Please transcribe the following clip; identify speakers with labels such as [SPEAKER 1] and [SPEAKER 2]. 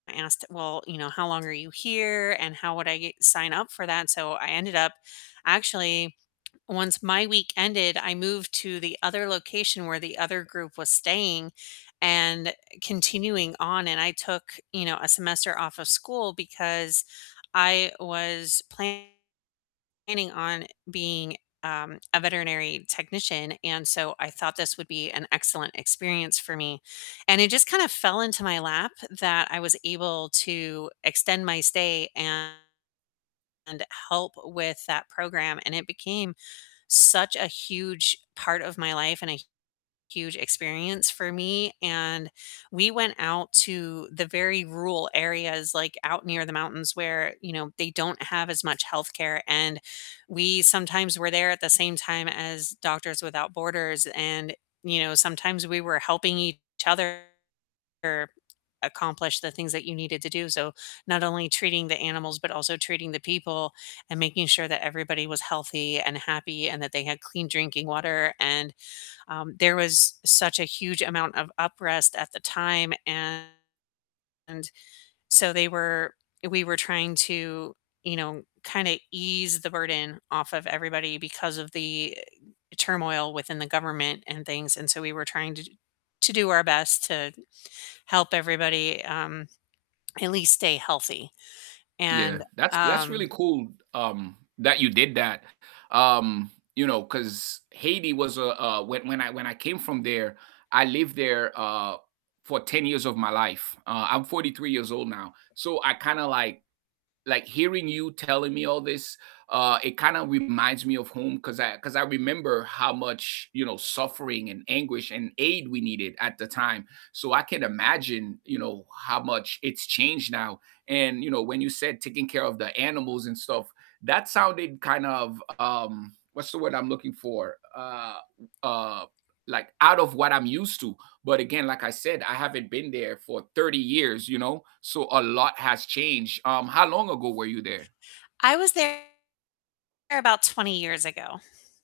[SPEAKER 1] I asked, "Well, you know, how long are you here? And how would I g sign up for that?" So, I ended up actually, once my week ended, I moved to the other location where the other group was staying, and continuing on, and I took, you know, a semester off of school because I was planning on being, um, a veterinary technician, and, so, I thought this would be an excellent experience for me. And it just kind of fell into my lap that I was able to extend my stay and help with that program, and it became such a huge part of my life, and a huge experience for me, and we went out to the very rural areas, like, out near the mountains where, you know, they don't have as much healthcare, and we sometimes were there at the same time as Doctors Without Borders and, you know, sometimes we were helping each other accomplish the things that you needed to do. So, not only treating the animals, but also treating the people, and making sure that everybody was healthy, and happy, and that they had clean drinking water, and, um, there was such a huge amount of up rest at the time and, so, they were we were trying to, you know, kinda ease the burden off of everybody because of the turmoil within the government and things, and, so, we were trying to to do our best to help everybody, um, at least stay healthy,
[SPEAKER 2] Yeah,
[SPEAKER 1] and,
[SPEAKER 2] that's that's
[SPEAKER 1] um
[SPEAKER 2] really cool, um, that you did that, um, you know, 'cause Haiti was a a when when I when I came from there, I lived there, uh, for 10 years of my life, uh, I'm 43 years old now, so, I kinda like like hearing you telling me all this, uh, it kinda reminds me of home 'cause I 'cause I remember how much, you know, suffering, and anguish, and aid we needed at the time. So, I can't imagine, you know, how much it's changed now and, you know, when you said taking care of the animals and stuff, that sounded kind of, um what's the word I'm looking for? Uh uh, like, out of what I'm used to, but again, like I said, I haven't been there for 30 years, you know, so, a lot has changed, um, how long ago were you there?
[SPEAKER 1] I was there about 20 years ago.